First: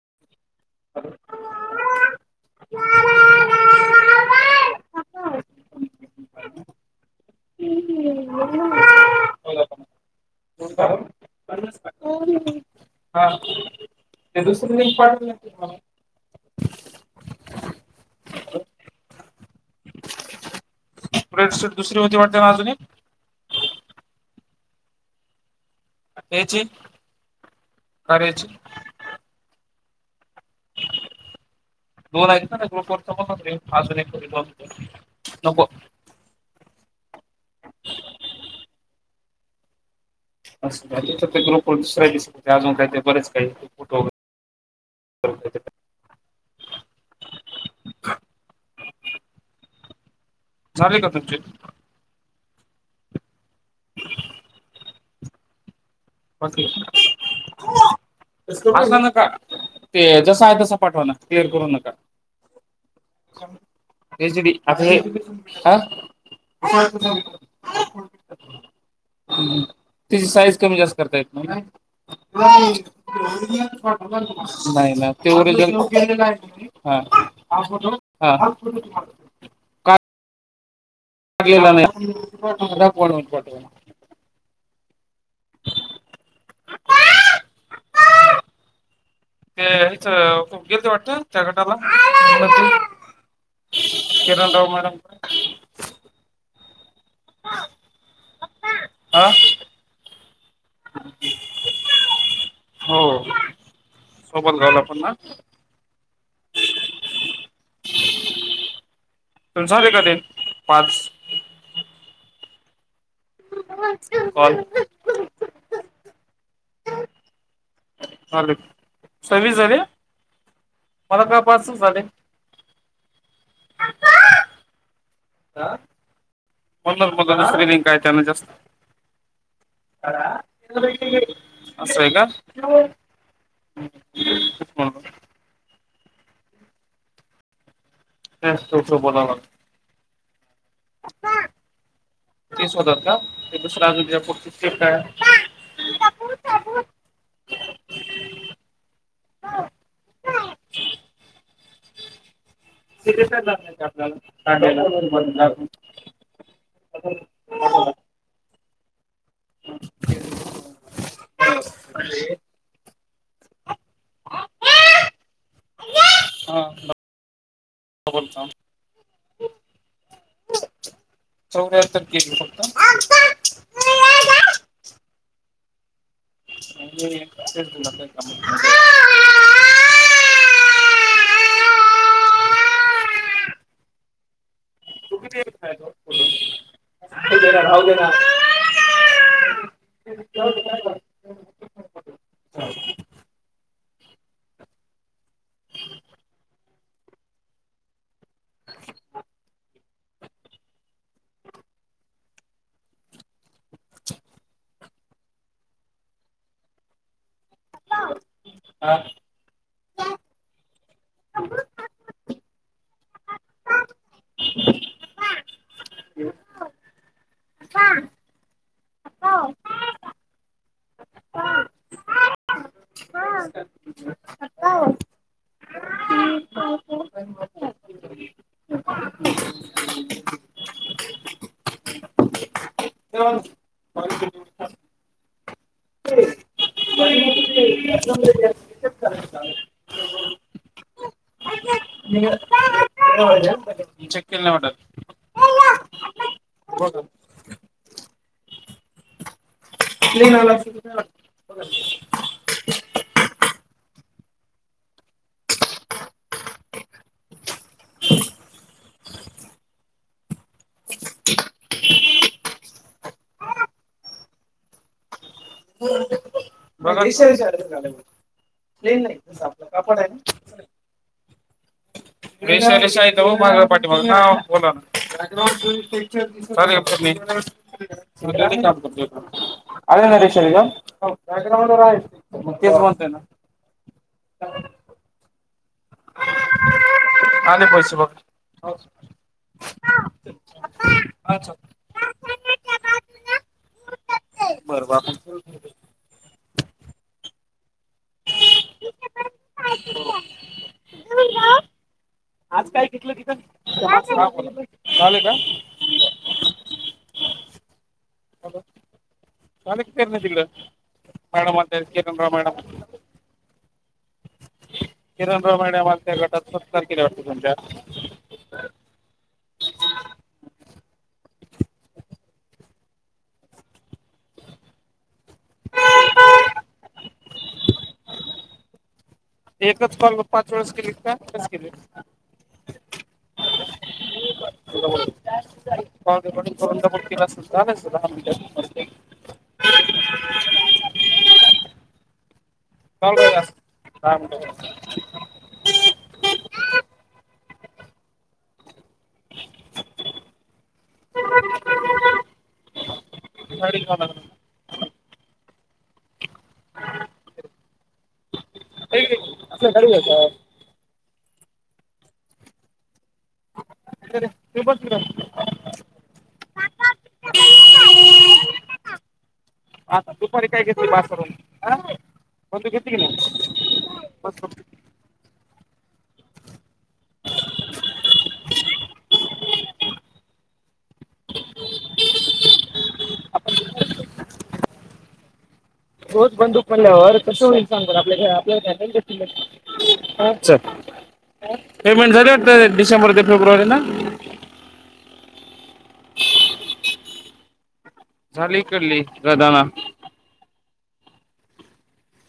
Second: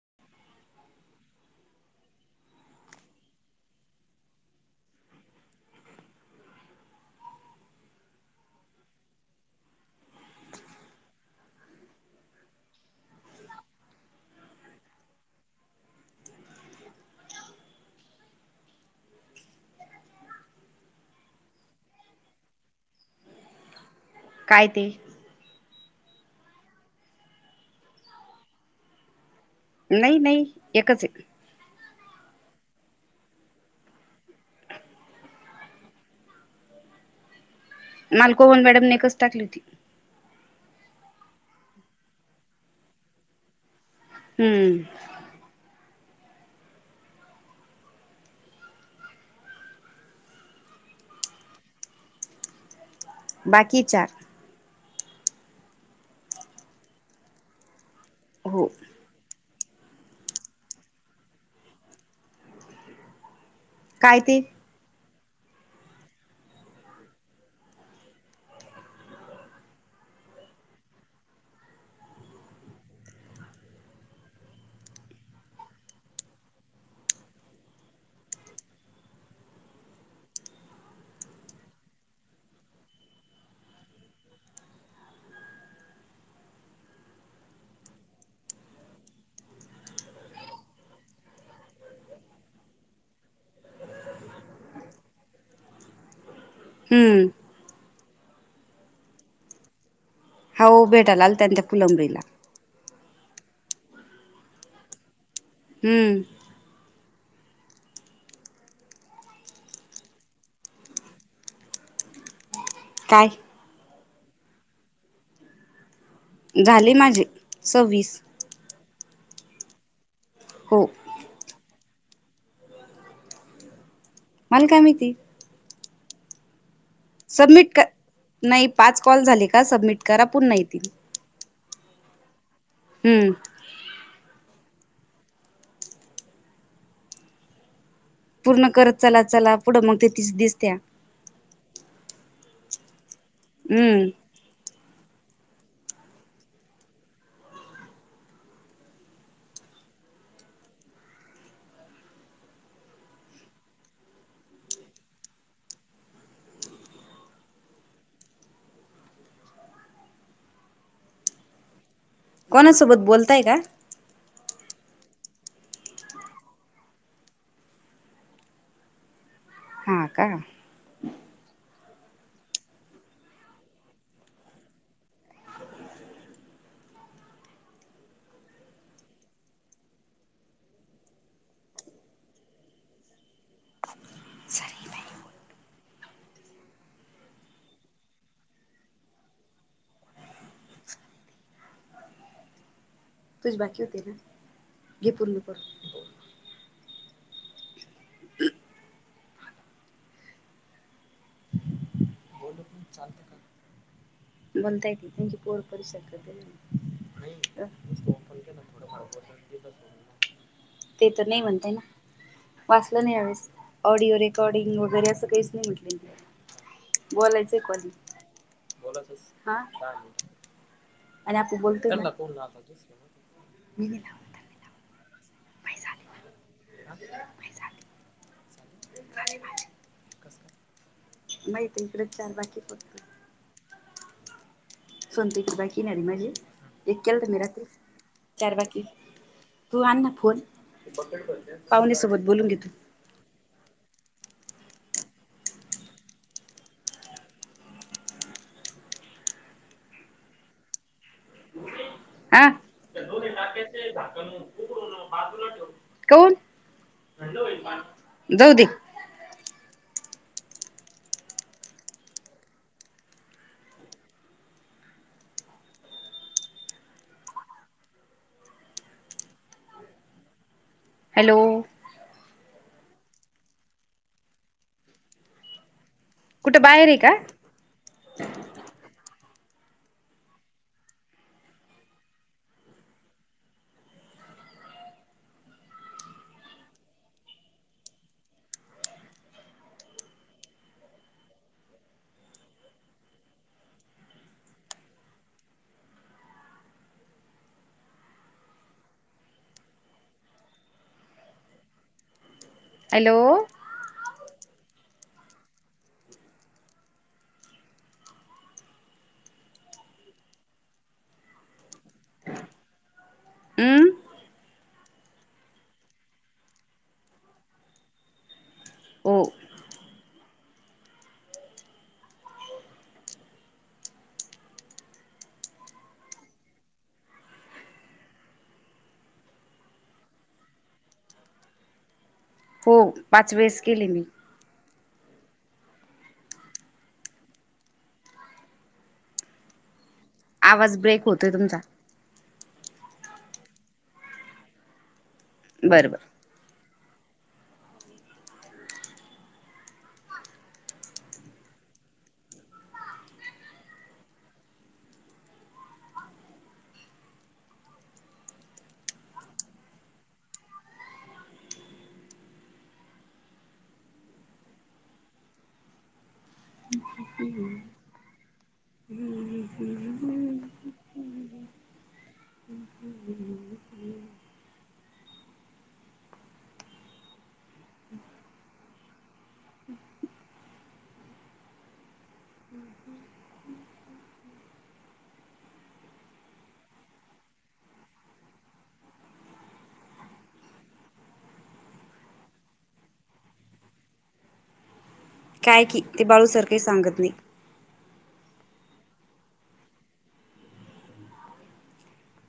[unintelligible] [unintelligible] [unintelligible] Red sheet दुसरी होती वाटता आजुन एक? काय ते? तेची, खरेची नाही नाही एकचय दोन हायेत ना त्या ग्रुप आजुन एक नको मालकोहन मॅडमने एकच टाकली होती थ ते ग्रुप वर दुसऱ्या दिस अजून काही ते बरेच काही फोटो हम्म वगैरे झाले का तुमचे? बाकीय चार [unintelligible] हो असनका ते जस आहे तस पाठवा ना क्लिअर करू नका. काय ते हेच आता हे [unintelligible] हा त्याची साईज कमी जास्त करता येत नाही- नाही तुला ती ओरिजिनल पाठवला, नाही ना [unintelligible] अला नाहीणट [unintelligible] [inaudible] तेच गेलते वाटत नाहीय त्या गटाला किरणराव मॅडम [unintelligible] हम्म आ? हो भेटाला आल्या ना त्या फुलंब्रीला हो सोबत राहायला पण ना? हम तुमचे झाले का ते पाच? काय? काॅल? झाली माझी सहव्वीस सवी झाले मला काय पासच झाले? मल का मीती? हा सबमिट क नाही, पाच कॉल झाले का? सबमिट करा पुन्हा येतील. असं आहे का? हो! हम्म हो पूर्ण करत म्हणून चला चला पुढं मग ति- स दिसत्या तेच होतात का? ते दुसरा हम्म अजून ज्यापरत काय? पा तेग आपल्याला लागायलाब ला [unintelligible] कोणासोबत बोलत? ताय का? हत हा का? [unintelligible] आ [inaudible] तुच बाकी होते ना? घे पूर्ण करून. हम्. बणतय, त्यांची पोर परिसारखि हा. ते तर नाही म्हणतय ना? वाचलं नाही हवेस ऑडिओ रेकॉर्डिंग वगैरे असं काहीच नाही म्हटलं बोलायचं [unintelligible] बोलतो [unintelligible] [inaudible] [inaudible] माहित इकडे चार बाकी [unintelligible] [inaudible] सुनते त बाकी नाही माझी, एक केला त मी रात्री चार बाकी तू आण ना फोन [inaudible] [unintelligible] पाहुण्यासोबत बोलून घे तू चेक केलं नाही वाटत ब [unintelligible] [inaudible] नाही नाला [unintelligible] आ. कोण? जाऊ दे [unintelligible] [inaudible] मग [unintelligible] [inaudible] हॅलो. रेश रेशाग पाठी मग का बोला कुठे बाहेर आहे का [unintelligible] [inaudible] [unintelligible] [inaudible] मग तेच म्हणतोय ना आले पैसे बघ, [unintelligible] बर [unintelligible] [inaudible] आज काय घेतलं हॅलो तिथ चाले का [unintelligible] [inaudible] हमं. किरण रोमाणे मला त्या गटात [unintelligible] तुमच्या हो एकच कॉल पाच वेळेस केली कास केली? हो पाच वेळेस केले मी ं तंडपर केला सुद्ध दहा मिनिट आवाज ब्रेक होतोय तुमचा. [unintelligible] [inaudible] बरबर. खरी का? [unintelligible] [inaudible] [unintelligible] [inaudible] हा दुपारी काय घेत बा [unintelligible] घेतकी नाही रोज बंदूक पडल्यावर कस होईल सांग आपल्याला काय आपल्या अच्छा पेमेंट झाली डिसेंबर ते फेब्रुवारी ना काय की ते बाळूसारखही सांगत नाही. झाली इकडली रादाना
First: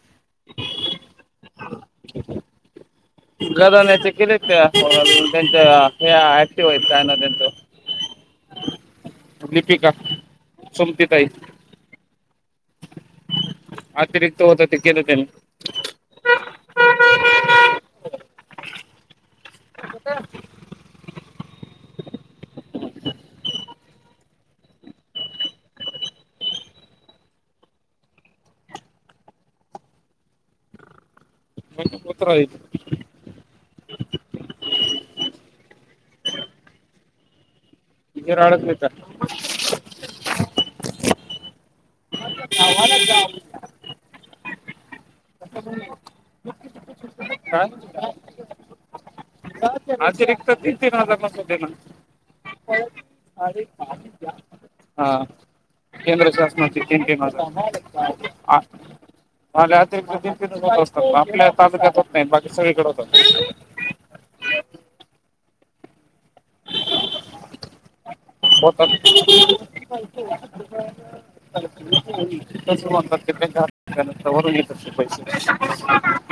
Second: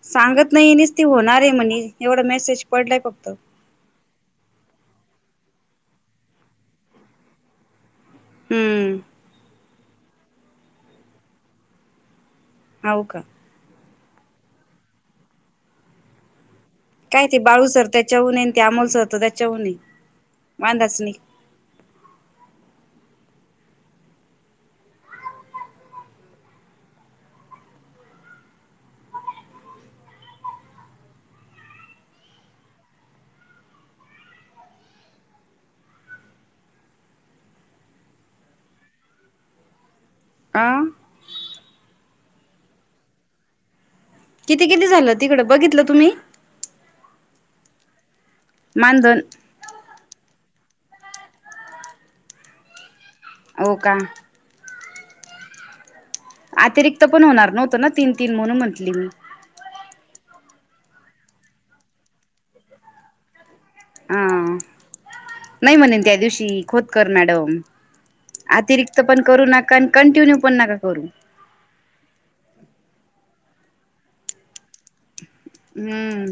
सांगत नाही नस ती होणार आहे म्हणे एवढा मेसेज पडलाय फक्त गेले [unintelligible] हे ऍक्टिव्ह आहेत काय ना त्यांच हम्म लीपिका सुमती ताई होव का अतिरिक्त होत ते केलं त्यानी काय ते बाळू सर त्याच्या उनआय ते अमोल सर तर त्याच्याउनाय नाही वांधाच नाही [unintelligible] आहे [inaudible] [unintelligible] आ [inaudible] किती किती झालं - तिकडं बघितलं तुम्ही हा [inaudible] माांधन अतिरिक्त तीन तीन हजार पसुन दे ना - अधिक हो का मास [unintelligible] हा. केंद्र शासनाचे तीन अतिरिक्त तीन पण हजा [unintelligible] - होणार [unintelligible] नव्हतं ना तीन तीन म्हणून म्हंटली मी असतात - आपल्या तालुक्यात होत नाइत, बाकी सगळीकडं होतात. [unintelligible] हा! नाही म्हणे त्या दिवशी खोतकर मॅडम - [unintelligible] आणि कंटिन्यू पण [inaudible] नका करू [unintelligible] पैसे - हम्म.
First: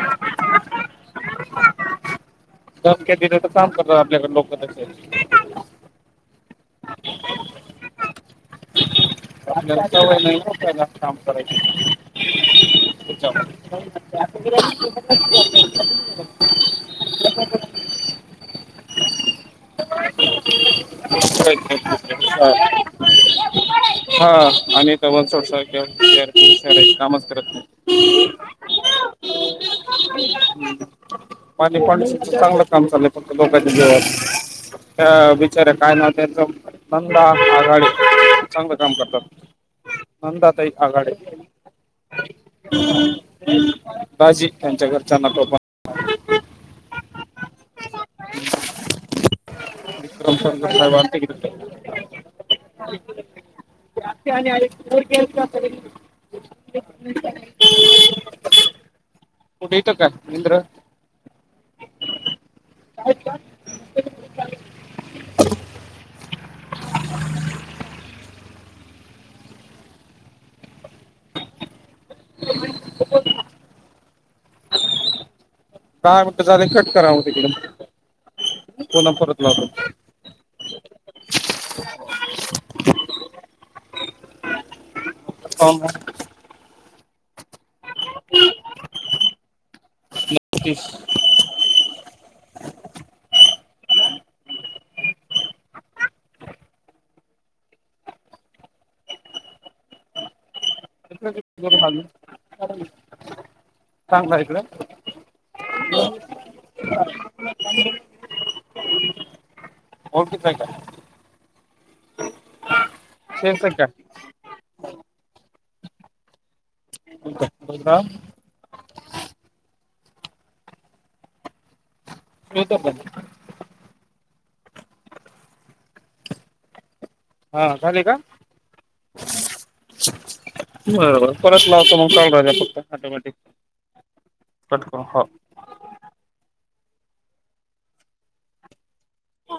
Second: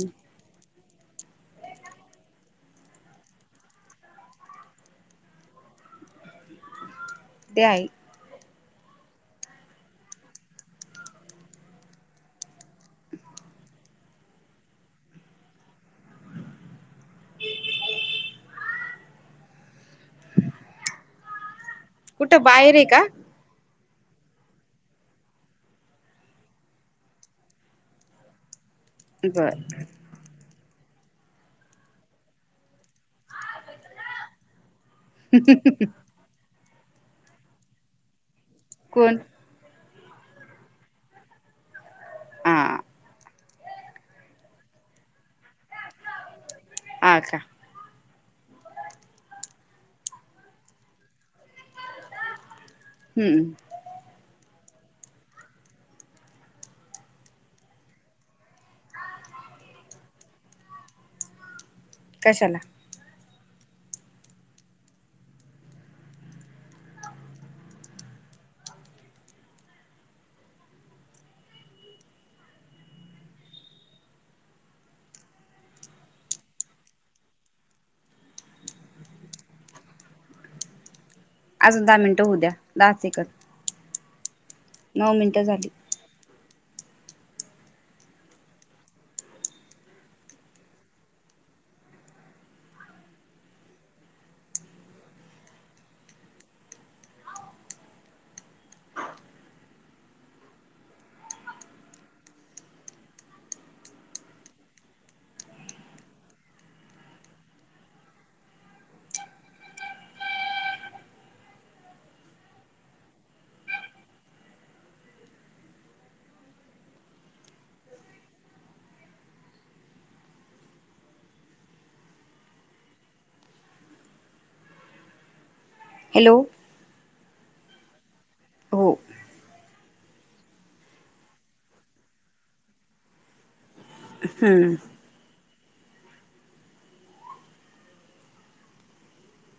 [unintelligible] धमक्या देण्याचं काम त करता आपल्याकड लोकसे [inaudible] - तेआई - [inaudible] काम करायच [inaudible] - [inaudible] कुठं बाहेर आहे [inaudible] का हा आम्हीत [inaudible] कामच करत नाइ. बर पाणी पात चांगलं काम चाल्लय फक्त लोकांच्या. [inaudible] त्या बिचाऱ्या! काय नाव त्यांचं? [unintelligible] आघाडी - चांगलं काम कोण करतात. नंदाताई आघाडे. हा [inaudible] बाजी, त्यांच्या घरच्यांना [unintelligible] आ का - [inaudible] [unintelligible] हम्म जास्ती आणि ऐ - दुर्केल [inaudible] - कुटे इत का चीद्र? कशाला? [inaudible] काय म्ह कसं झाले कट करावं तिकडं. पुन्हा परत लाता. आजून दा मिंटं हू द्या. दहा सेकंद - नऊ मिंटं झाली. लावतो [inaudible] चांगता इकडे ओके का से का [inaudible] बोलत [inaudible] म तर ब [inaudible] हॅलो हा झाली का हो बरोबर परत लावत मग चालू राहि फक्त टोमॅटिक हम्म कतक [unintelligible] हो ह